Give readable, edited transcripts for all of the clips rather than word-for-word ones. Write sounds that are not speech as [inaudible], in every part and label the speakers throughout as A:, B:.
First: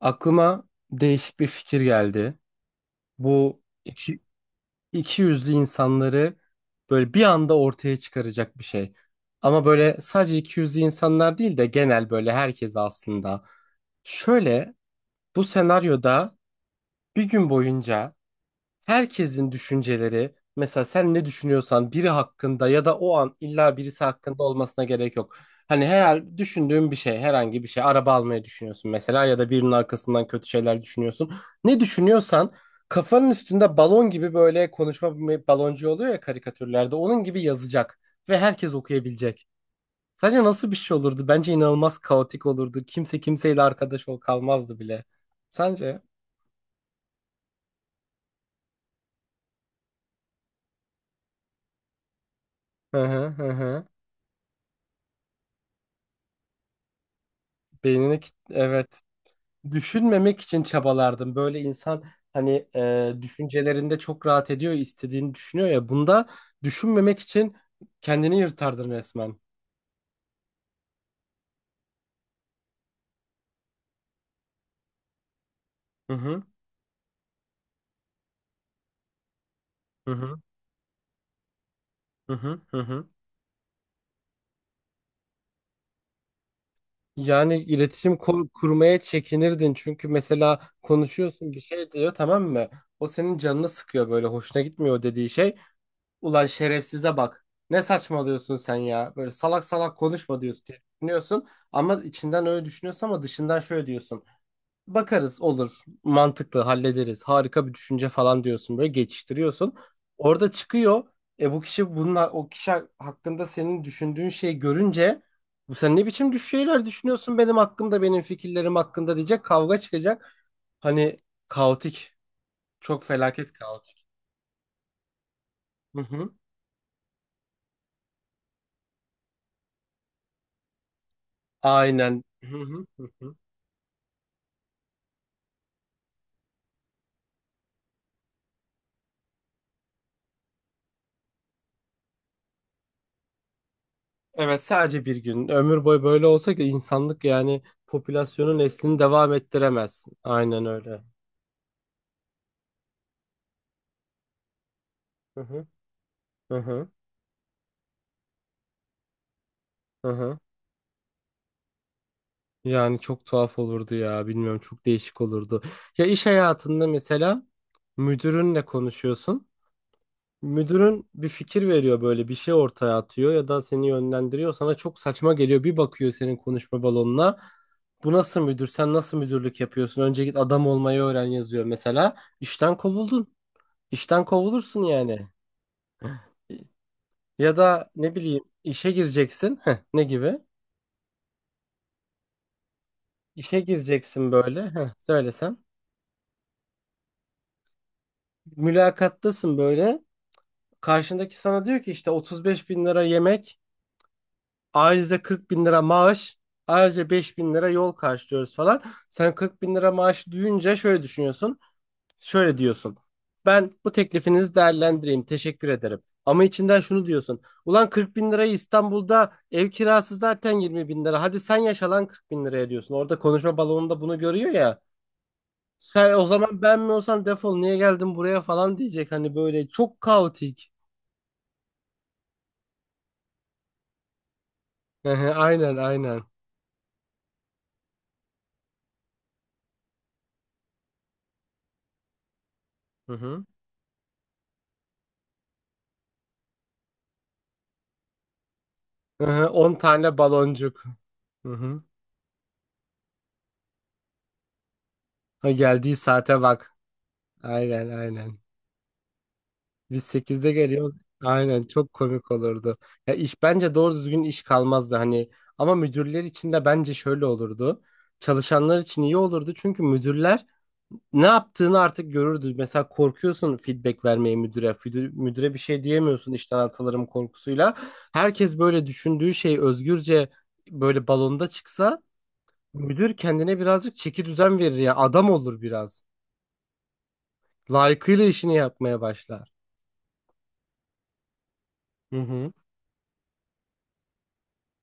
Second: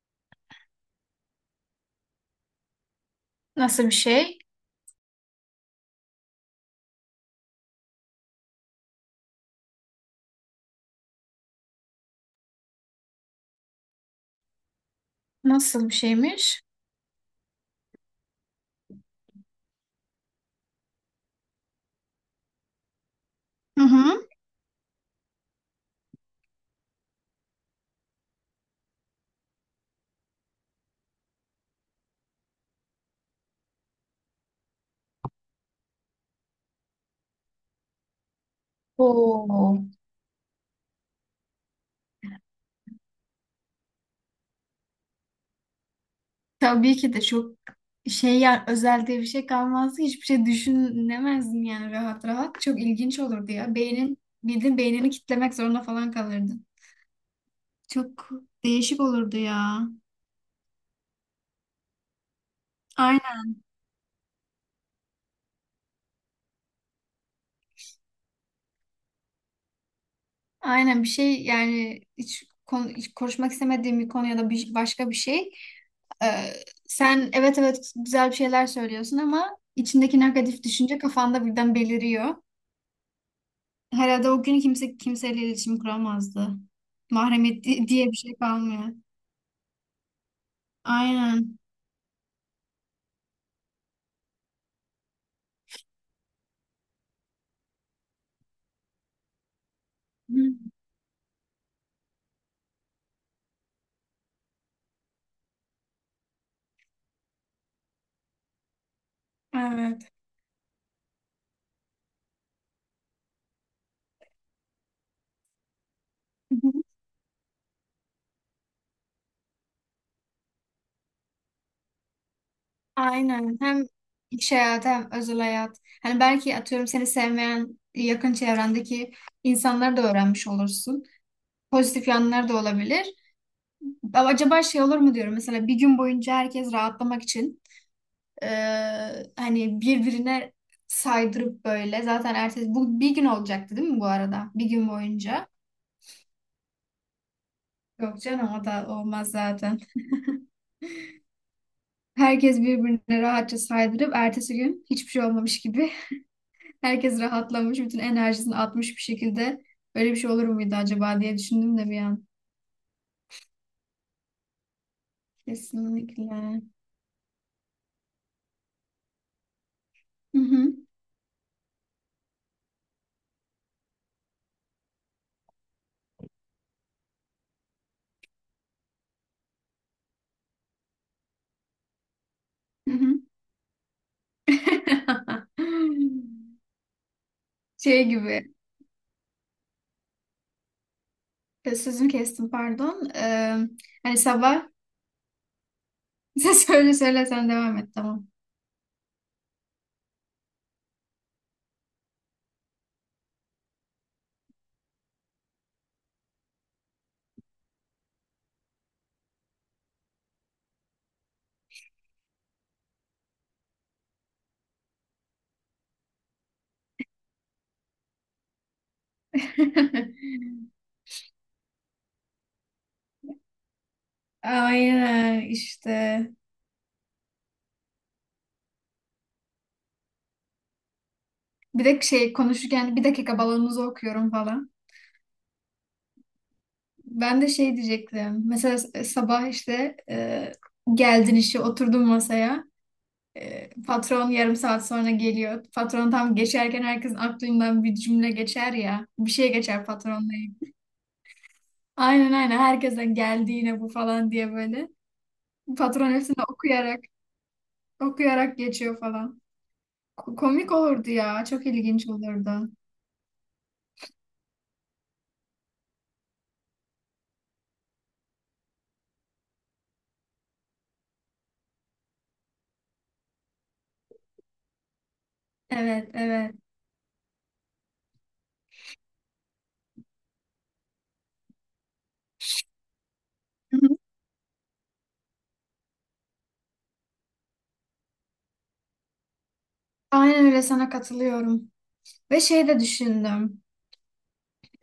A: Aklıma değişik bir fikir geldi. Bu
B: Nasıl bir
A: iki,
B: şey?
A: iki yüzlü insanları böyle bir anda ortaya çıkaracak bir şey. Ama böyle sadece iki yüzlü insanlar değil de genel böyle herkes aslında. Şöyle bu
B: Nasıl bir
A: senaryoda
B: şeymiş?
A: bir gün boyunca herkesin düşünceleri, mesela sen ne düşünüyorsan biri hakkında, ya da o an illa
B: Hı
A: birisi
B: hı.
A: hakkında olmasına gerek yok. Hani herhal düşündüğün bir şey, herhangi bir şey, araba almayı düşünüyorsun mesela ya da birinin arkasından kötü şeyler düşünüyorsun. Ne düşünüyorsan kafanın üstünde balon gibi, böyle konuşma baloncu oluyor ya karikatürlerde, onun gibi yazacak ve herkes okuyabilecek.
B: Oo.
A: Sence nasıl bir şey olurdu? Bence inanılmaz kaotik olurdu. Kimse kimseyle arkadaş ol kalmazdı bile. Sence?
B: Tabii ki de çok şey ya, özel diye bir şey kalmazdı. Hiçbir şey düşünemezdin yani, rahat rahat. Çok
A: Hı
B: ilginç
A: hı hı,
B: olurdu ya.
A: hı.
B: Beynin, bildiğin beynini kitlemek zorunda falan kalırdın. Çok
A: Evet.
B: değişik olurdu ya.
A: Düşünmemek için çabalardım. Böyle insan hani
B: Aynen.
A: düşüncelerinde çok rahat ediyor, istediğini düşünüyor ya. Bunda düşünmemek için kendini yırtardın resmen.
B: Aynen bir şey yani, hiç konu, hiç konuşmak istemediğim bir konu ya da bir, başka bir şey.
A: Hı
B: Ee,
A: hı,
B: Sen evet evet, güzel bir şeyler söylüyorsun ama
A: hı
B: içindeki
A: hı,
B: negatif düşünce kafanda birden
A: hı
B: beliriyor.
A: hı, hı hı.
B: Herhalde o gün kimse kimseyle iletişim kuramazdı.
A: Yani
B: Mahremiyet diye
A: iletişim
B: bir şey kalmıyor.
A: kurmaya çekinirdin. Çünkü mesela konuşuyorsun,
B: Aynen.
A: bir şey diyor, tamam mı? O senin canını sıkıyor, böyle hoşuna gitmiyor o dediği şey. Ulan şerefsize bak. Ne saçmalıyorsun sen ya? Böyle salak salak
B: Hı.
A: konuşma diyorsun, diye düşünüyorsun. Ama içinden öyle düşünüyorsun ama dışından şöyle diyorsun. Bakarız olur. Mantıklı hallederiz. Harika bir düşünce falan diyorsun, böyle geçiştiriyorsun.
B: Evet.
A: Orada çıkıyor. E bu kişi bununla o kişi hakkında senin düşündüğün şeyi görünce, bu sen ne biçim
B: Hı.
A: şeyler düşünüyorsun benim hakkımda, benim fikirlerim hakkında diyecek, kavga çıkacak. Hani kaotik. Çok felaket
B: Aynen. Hem
A: kaotik.
B: iş hayatı hem özel hayat.
A: Hı
B: Hani
A: hı.
B: belki, atıyorum, seni sevmeyen yakın çevrendeki insanları da öğrenmiş olursun. Pozitif
A: Aynen.
B: yanları
A: Hı
B: da
A: hı
B: olabilir.
A: hı hı.
B: Ama acaba şey olur mu diyorum. Mesela bir gün boyunca herkes rahatlamak için hani birbirine saydırıp böyle. Zaten ertesi, bu bir gün olacaktı değil mi bu arada?
A: Evet,
B: Bir gün
A: sadece bir
B: boyunca.
A: gün. Ömür boyu böyle olsa ki insanlık yani
B: Yok canım,
A: popülasyonun
B: o da
A: neslini
B: olmaz
A: devam
B: zaten.
A: ettiremez. Aynen öyle.
B: Herkes birbirine rahatça saydırıp ertesi gün hiçbir şey
A: Hı
B: olmamış
A: hı.
B: gibi
A: Hı
B: [laughs]
A: hı.
B: herkes rahatlamış, bütün enerjisini atmış bir şekilde.
A: Hı
B: Böyle bir şey
A: hı.
B: olur muydu acaba diye düşündüm de bir an.
A: Yani çok tuhaf olurdu ya. Bilmiyorum, çok değişik olurdu. Ya iş
B: Kesinlikle.
A: hayatında mesela müdürünle konuşuyorsun.
B: Hı hı.
A: Müdürün bir fikir veriyor, böyle bir şey ortaya atıyor ya da seni yönlendiriyor. Sana çok saçma geliyor. Bir bakıyor senin konuşma balonuna. Bu nasıl müdür? Sen nasıl müdürlük yapıyorsun? Önce git adam olmayı öğren yazıyor mesela. İşten
B: Hı hı.
A: kovuldun. İşten kovulursun yani.
B: [laughs]
A: Ya da
B: Şey
A: ne bileyim,
B: gibi.
A: işe gireceksin. Heh, ne gibi?
B: Sözünü kestim, pardon.
A: İşe
B: Hani
A: gireceksin böyle.
B: sabah [laughs]
A: Heh, söylesem.
B: sen söyle söyle, sen devam et, tamam.
A: Mülakattasın böyle. Karşındaki sana diyor ki işte 35 bin lira yemek, ayrıca 40 bin lira maaş, ayrıca 5 bin lira yol karşılıyoruz falan. Sen 40 bin lira maaş duyunca şöyle düşünüyorsun, şöyle diyorsun. Ben bu teklifinizi değerlendireyim, teşekkür ederim. Ama içinden şunu diyorsun. Ulan 40 bin lirayı, İstanbul'da ev kirası
B: [laughs]
A: zaten 20 bin lira. Hadi sen yaşa lan 40 bin liraya diyorsun. Orada konuşma balonunda bunu görüyor ya.
B: Aynen
A: Sen
B: işte.
A: o zaman ben mi olsam, defol niye geldin buraya falan diyecek. Hani böyle çok kaotik.
B: Bir de şey, konuşurken bir dakika balonunuzu okuyorum falan.
A: [laughs] Aynen, aynen.
B: Ben de şey diyecektim. Mesela sabah işte, geldin, işe oturdun masaya.
A: Hı hı.
B: E, patron yarım saat sonra geliyor. Patron tam geçerken herkesin aklından bir cümle geçer ya.
A: Hı
B: Bir
A: hı,
B: şey
A: 10
B: geçer
A: tane
B: patronla ilgili.
A: baloncuk. Hı hı.
B: Aynen aynen, herkese geldi yine bu falan diye böyle.
A: Ha, geldiği
B: Patron hepsini
A: saate bak.
B: okuyarak
A: Aynen, aynen.
B: okuyarak geçiyor falan.
A: Biz 8'de
B: Komik
A: geliyoruz.
B: olurdu ya.
A: Aynen,
B: Çok
A: çok
B: ilginç
A: komik
B: olurdu.
A: olurdu. Ya iş bence doğru düzgün iş kalmazdı hani. Ama müdürler için de bence şöyle olurdu. Çalışanlar için iyi olurdu, çünkü müdürler ne yaptığını artık görürdü. Mesela korkuyorsun feedback vermeye müdüre. Müdüre bir şey
B: Evet
A: diyemiyorsun
B: evet.
A: işten atılırım korkusuyla. Herkes böyle düşündüğü şey özgürce böyle balonda çıksa, müdür kendine
B: Hı
A: birazcık
B: hı.
A: çeki düzen verir ya. Adam olur biraz. Layıkıyla işini yapmaya başlar.
B: Aynen öyle, sana katılıyorum.
A: Hı
B: Ve
A: hı.
B: şey de düşündüm.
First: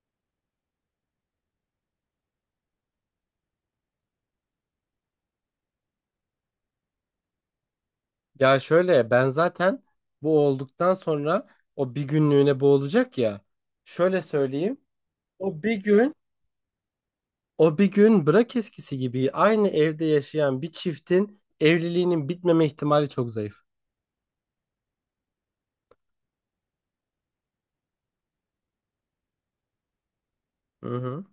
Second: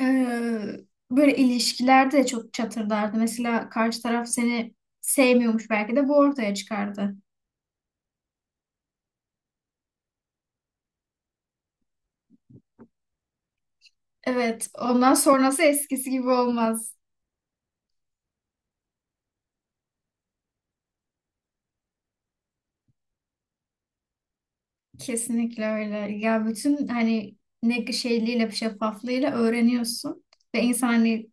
B: Ee, Böyle ilişkilerde de çok çatırdardı. Mesela karşı taraf seni sevmiyormuş, belki de bu ortaya çıkardı.
A: Ya şöyle, ben zaten bu olduktan sonra, o bir günlüğüne bu olacak ya. Şöyle
B: Evet,
A: söyleyeyim.
B: ondan sonrası
A: O bir
B: eskisi
A: gün,
B: gibi olmaz.
A: o bir gün bırak eskisi gibi, aynı evde yaşayan bir çiftin evliliğinin bitmeme ihtimali çok zayıf.
B: Kesinlikle öyle. Ya bütün hani, ne şeyliğiyle, şeffaflığıyla öğreniyorsun. Ve
A: Hı
B: insan,
A: hı.
B: hani,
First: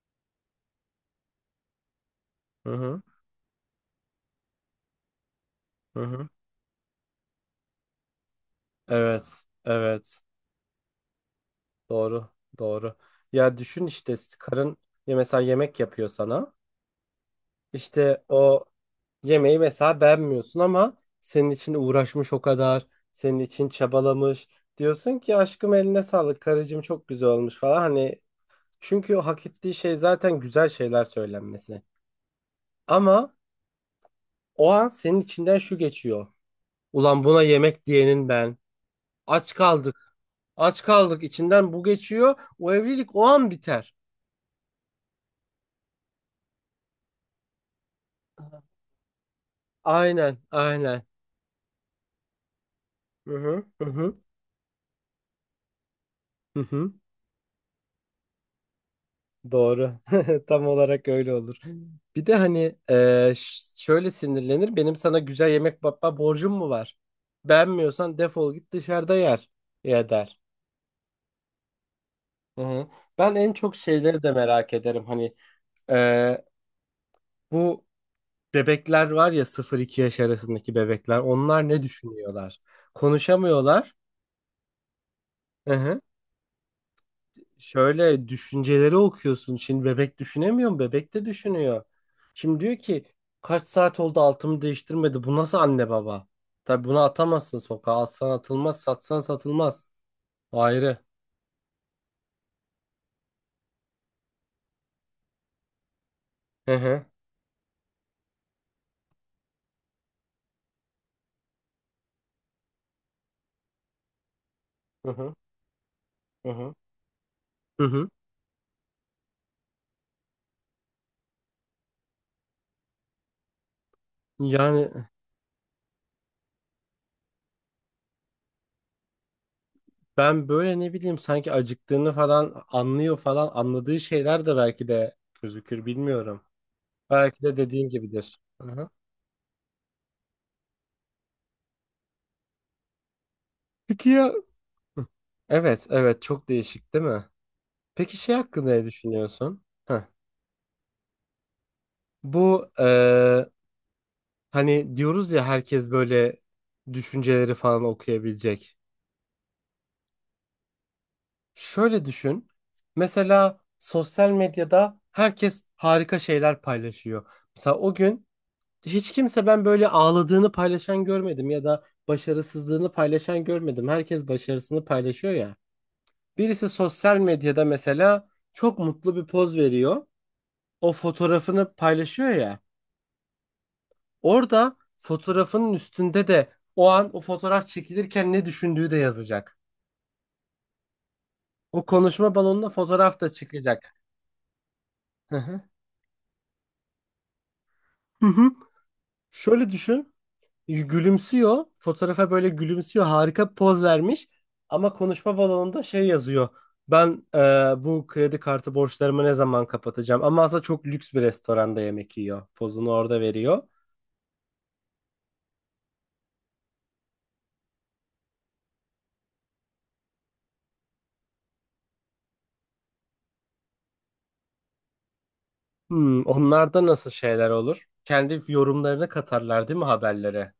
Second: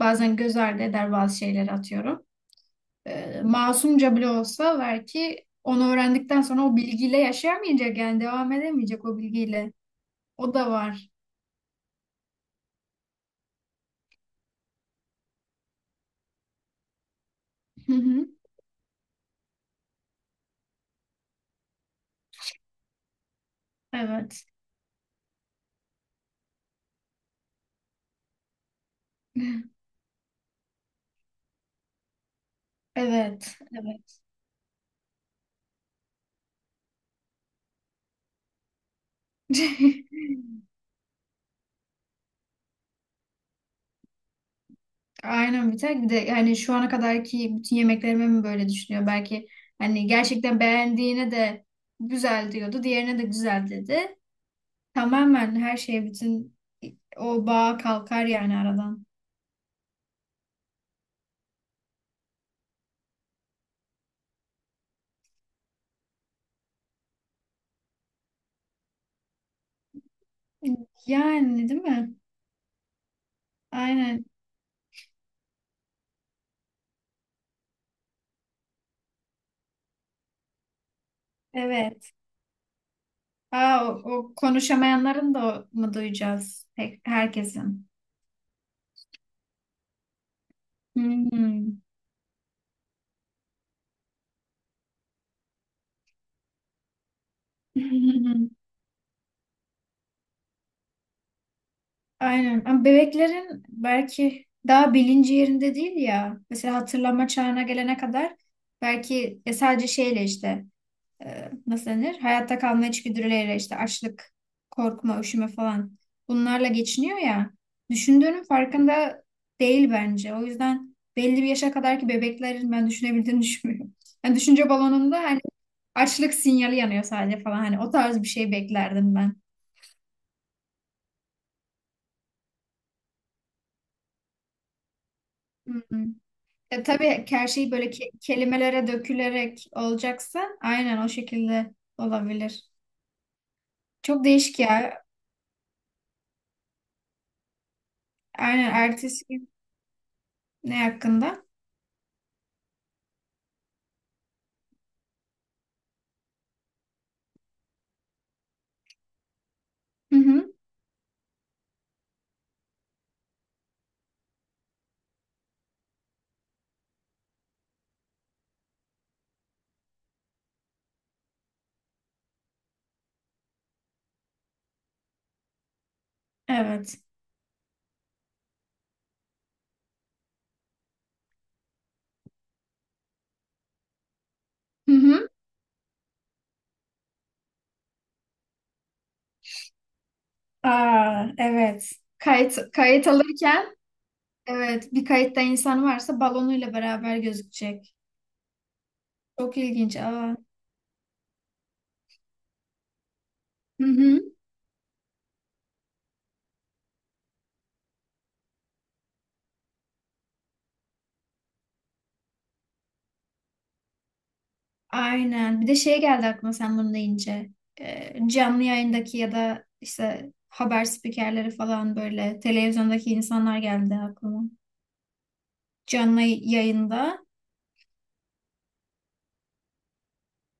B: bazen göz ardı eder bazı şeyleri, atıyorum.
A: Hı hı.
B: Masumca bile olsa, belki onu
A: Hı hı.
B: öğrendikten sonra o bilgiyle yaşayamayacak, yani devam edemeyecek o
A: Evet.
B: bilgiyle.
A: Evet.
B: O da var.
A: Doğru. Doğru. Ya düşün işte, karın ya mesela yemek yapıyor sana.
B: Hı
A: İşte
B: hı.
A: o yemeği mesela beğenmiyorsun, ama senin için uğraşmış o kadar, senin için
B: Evet.
A: çabalamış. Diyorsun ki aşkım eline sağlık, karıcığım çok güzel olmuş falan. Hani çünkü o hak ettiği
B: [laughs]
A: şey zaten güzel şeyler söylenmesi. Ama
B: Evet, evet.
A: o an senin içinden şu geçiyor. Ulan buna yemek diyenin ben. Aç kaldık.
B: [laughs]
A: Aç kaldık içinden bu geçiyor. O evlilik o an biter.
B: Aynen. Bir tek bir de hani, şu ana kadarki bütün yemeklerime mi böyle düşünüyor? Belki hani
A: Aynen,
B: gerçekten
A: aynen.
B: beğendiğine de güzel diyordu, diğerine de
A: Hı hı,
B: güzel
A: hı hı,
B: dedi. Tamamen her şey, bütün
A: hı hı.
B: o bağ kalkar yani aradan.
A: Doğru. [laughs] Tam olarak öyle olur. Bir de hani şöyle sinirlenir. Benim sana güzel yemek yapma borcum mu var? Beğenmiyorsan defol git dışarıda yer. Ya der.
B: Yani değil mi?
A: Hı hı. Ben en çok şeyleri
B: Aynen.
A: de merak ederim. Hani e, bu bebekler var ya, 0-2 yaş arasındaki bebekler. Onlar ne
B: Evet.
A: düşünüyorlar?
B: Aa,
A: Konuşamıyorlar.
B: o, o konuşamayanların da
A: Hı
B: mı
A: hı.
B: duyacağız? Herkesin.
A: Şöyle düşünceleri okuyorsun. Şimdi bebek düşünemiyor mu? Bebek de
B: Hmm.
A: düşünüyor. Şimdi diyor ki kaç saat oldu altımı değiştirmedi. Bu nasıl anne baba? Tabii bunu atamazsın sokağa. Alsan
B: [laughs]
A: atılmaz, satsan satılmaz. Ayrı.
B: Aynen. Ama bebeklerin belki daha bilinci yerinde değil ya.
A: Hı
B: Mesela
A: hı.
B: hatırlama çağına gelene kadar belki ya sadece şeyle, işte, nasıl denir, hayatta kalma içgüdüleriyle, işte açlık,
A: Hı
B: korkma,
A: hı.
B: üşüme falan,
A: Hı
B: bunlarla
A: hı.
B: geçiniyor ya.
A: Hı hı.
B: Düşündüğünün farkında değil bence. O yüzden belli bir yaşa kadarki bebeklerin ben düşünebildiğini [laughs] düşünmüyorum. Yani düşünce
A: Yani
B: balonunda hani açlık sinyali yanıyor sadece falan. Hani o tarz bir şey beklerdim ben.
A: ben böyle ne bileyim, sanki acıktığını falan anlıyor falan, anladığı şeyler de belki de
B: Hı
A: gözükür,
B: hı.
A: bilmiyorum.
B: E, tabii ki
A: Belki
B: her
A: de
B: şey böyle
A: dediğim gibidir. Hı
B: kelimelere
A: hı.
B: dökülerek olacaksa aynen o şekilde olabilir.
A: Peki
B: Çok
A: ya?
B: değişik ya.
A: Hı. Evet, evet, çok değişik değil mi? Peki şey hakkında
B: Aynen.
A: ne
B: Ertesi gün
A: düşünüyorsun? Heh.
B: ne hakkında?
A: Bu hani diyoruz ya, herkes böyle düşünceleri falan okuyabilecek.
B: Hı hı.
A: Şöyle düşün. Mesela sosyal medyada herkes harika şeyler paylaşıyor. Mesela o gün hiç kimse, ben böyle ağladığını paylaşan görmedim ya da başarısızlığını paylaşan görmedim. Herkes başarısını paylaşıyor ya. Birisi
B: Evet.
A: sosyal medyada mesela çok mutlu bir poz veriyor. O fotoğrafını paylaşıyor ya. Orada
B: Hı hı.
A: fotoğrafının üstünde de o an o fotoğraf çekilirken ne düşündüğü de yazacak.
B: Aa,
A: O
B: evet.
A: konuşma balonuna
B: Kayıt
A: fotoğraf da
B: alırken,
A: çıkacak.
B: evet, bir
A: Hı
B: kayıtta
A: hı.
B: insan varsa balonuyla beraber gözükecek.
A: Hı hı.
B: Çok
A: Şöyle
B: ilginç.
A: düşün.
B: Aa.
A: Gülümsüyor. Fotoğrafa böyle gülümsüyor. Harika bir poz
B: Hı hı.
A: vermiş. Ama konuşma balonunda şey yazıyor. Ben bu kredi kartı borçlarımı ne zaman kapatacağım? Ama aslında çok lüks bir restoranda yemek yiyor. Pozunu orada veriyor.
B: Aynen. Bir de şey geldi aklıma sen bunu deyince. Canlı yayındaki ya da işte haber spikerleri falan, böyle televizyondaki insanlar geldi aklıma. Canlı
A: Hmm, onlarda nasıl
B: yayında.
A: şeyler olur? Kendi yorumlarını katarlar değil mi haberlere?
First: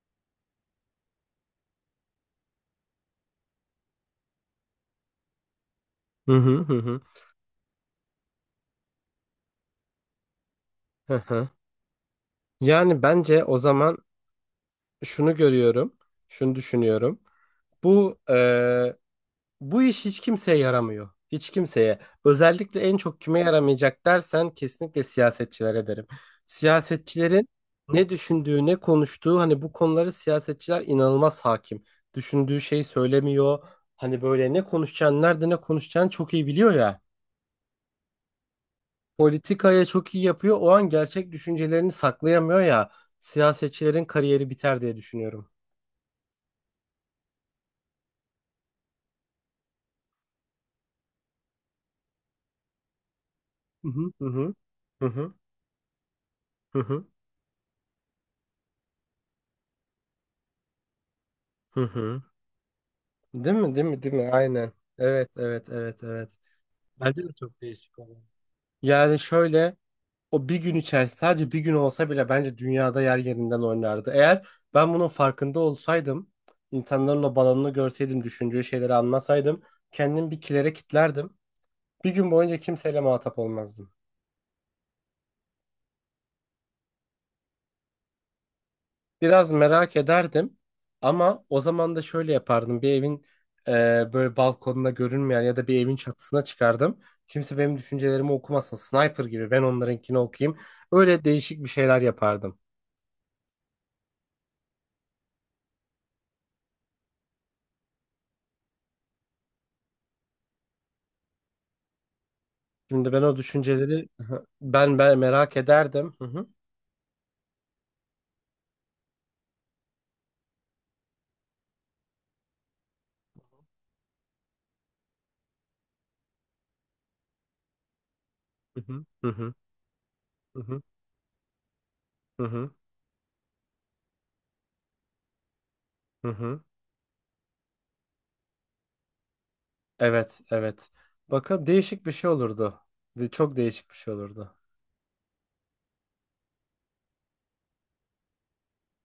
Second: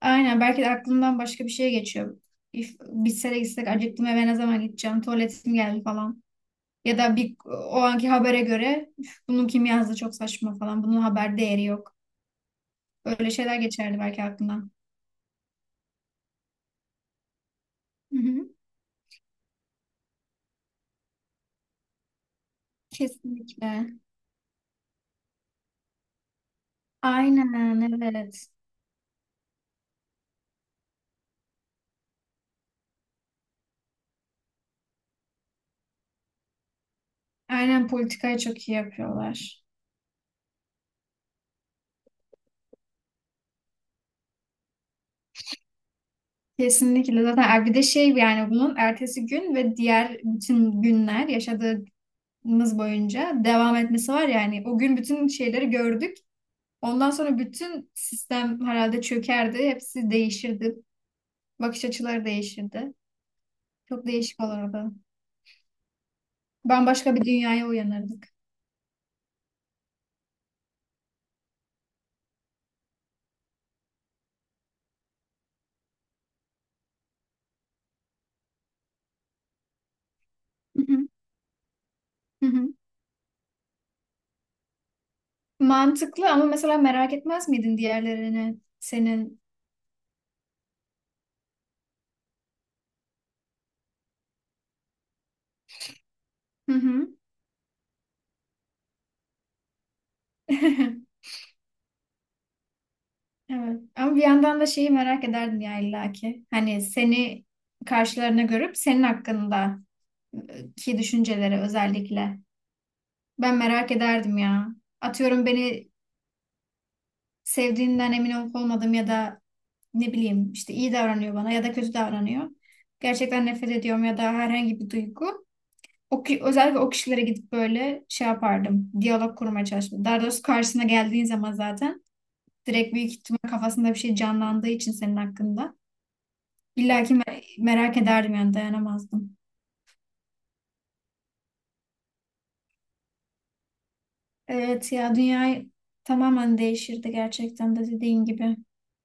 B: Aynen. Belki de aklımdan başka bir şey geçiyor. If, bitse de gitsek, acıktım, eve ne zaman gideceğim? Tuvaletim geldi falan.
A: Hı hı hı
B: Ya
A: hı.
B: da bir o anki habere göre: "Üf, bunu kim yazdı, çok saçma falan. Bunun
A: Hı
B: haber
A: hı.
B: değeri yok."
A: Yani
B: Öyle
A: bence
B: şeyler
A: o zaman
B: geçerdi belki aklımdan.
A: şunu görüyorum, şunu düşünüyorum.
B: Hı
A: Bu
B: hı.
A: bu iş hiç kimseye yaramıyor. Hiç kimseye. Özellikle en çok kime
B: Kesinlikle.
A: yaramayacak dersen, kesinlikle siyasetçilere derim. Siyasetçilerin
B: Aynen,
A: ne
B: evet.
A: düşündüğü, ne konuştuğu, hani bu konuları siyasetçiler inanılmaz hakim. Düşündüğü şeyi söylemiyor. Hani böyle ne konuşacağını, nerede ne konuşacağını çok iyi biliyor ya.
B: Aynen, politikayı çok iyi yapıyorlar.
A: Politikaya çok iyi yapıyor. O an gerçek düşüncelerini saklayamıyor ya. Siyasetçilerin kariyeri biter diye düşünüyorum.
B: Kesinlikle. Zaten ay, bir de şey, yani bunun ertesi gün ve diğer bütün günler yaşadığımız boyunca devam
A: Hı hı
B: etmesi
A: hı
B: var.
A: hı
B: Yani o gün
A: hı
B: bütün
A: hı
B: şeyleri gördük.
A: hı hı,
B: Ondan sonra bütün sistem herhalde çökerdi. Hepsi değişirdi.
A: hı
B: Bakış
A: hı.
B: açıları değişirdi.
A: Değil mi? Değil mi?
B: Çok
A: Değil mi?
B: değişik
A: Aynen.
B: olurdu.
A: Evet, evet, evet, evet.
B: Bambaşka
A: Bence
B: bir
A: de çok
B: dünyaya
A: değişik oldu.
B: uyanırdık.
A: Yani şöyle, o bir gün içerisinde sadece bir gün olsa bile bence dünyada yer yerinden oynardı. Eğer ben bunun farkında olsaydım, insanların o balonunu görseydim, düşündüğü şeyleri anlasaydım, kendim bir kilere
B: Hı hı,
A: kilitlerdim. Bir gün
B: hı
A: boyunca
B: hı.
A: kimseyle muhatap olmazdım.
B: Mantıklı ama mesela merak etmez miydin diğerlerini senin?
A: Biraz merak ederdim, ama o zaman da şöyle yapardım. Bir evin e, böyle balkonuna görünmeyen ya da bir evin çatısına
B: Hı
A: çıkardım.
B: hı.
A: Kimse benim düşüncelerimi okumasın. Sniper gibi ben onlarınkini okuyayım.
B: [laughs]
A: Öyle değişik bir şeyler yapardım.
B: Evet. Ama bir yandan da şeyi merak ederdin ya illaki. Hani seni karşılarına görüp senin hakkında, ki düşünceleri özellikle.
A: Şimdi ben o
B: Ben merak
A: düşünceleri
B: ederdim
A: hı,
B: ya.
A: ben
B: Atıyorum,
A: merak
B: beni
A: ederdim. Hı hı,
B: sevdiğinden emin olup olmadım ya da ne bileyim, işte iyi davranıyor bana ya da kötü davranıyor. Gerçekten nefret ediyorum ya da herhangi bir duygu. O, özellikle o kişilere gidip böyle şey
A: hı
B: yapardım.
A: hı, hı
B: Diyalog
A: hı,
B: kurmaya çalıştım. Daha doğrusu,
A: hı hı,
B: karşısına geldiğin zaman zaten
A: hı hı,
B: direkt büyük ihtimal kafasında bir şey canlandığı için senin hakkında.
A: hı hı.
B: İlla ki merak ederdim yani, dayanamazdım.
A: Evet, evet. Bakın, değişik bir şey olurdu. Çok değişik bir şey olurdu.
B: Evet ya, dünya tamamen değişirdi, gerçekten de dediğin gibi.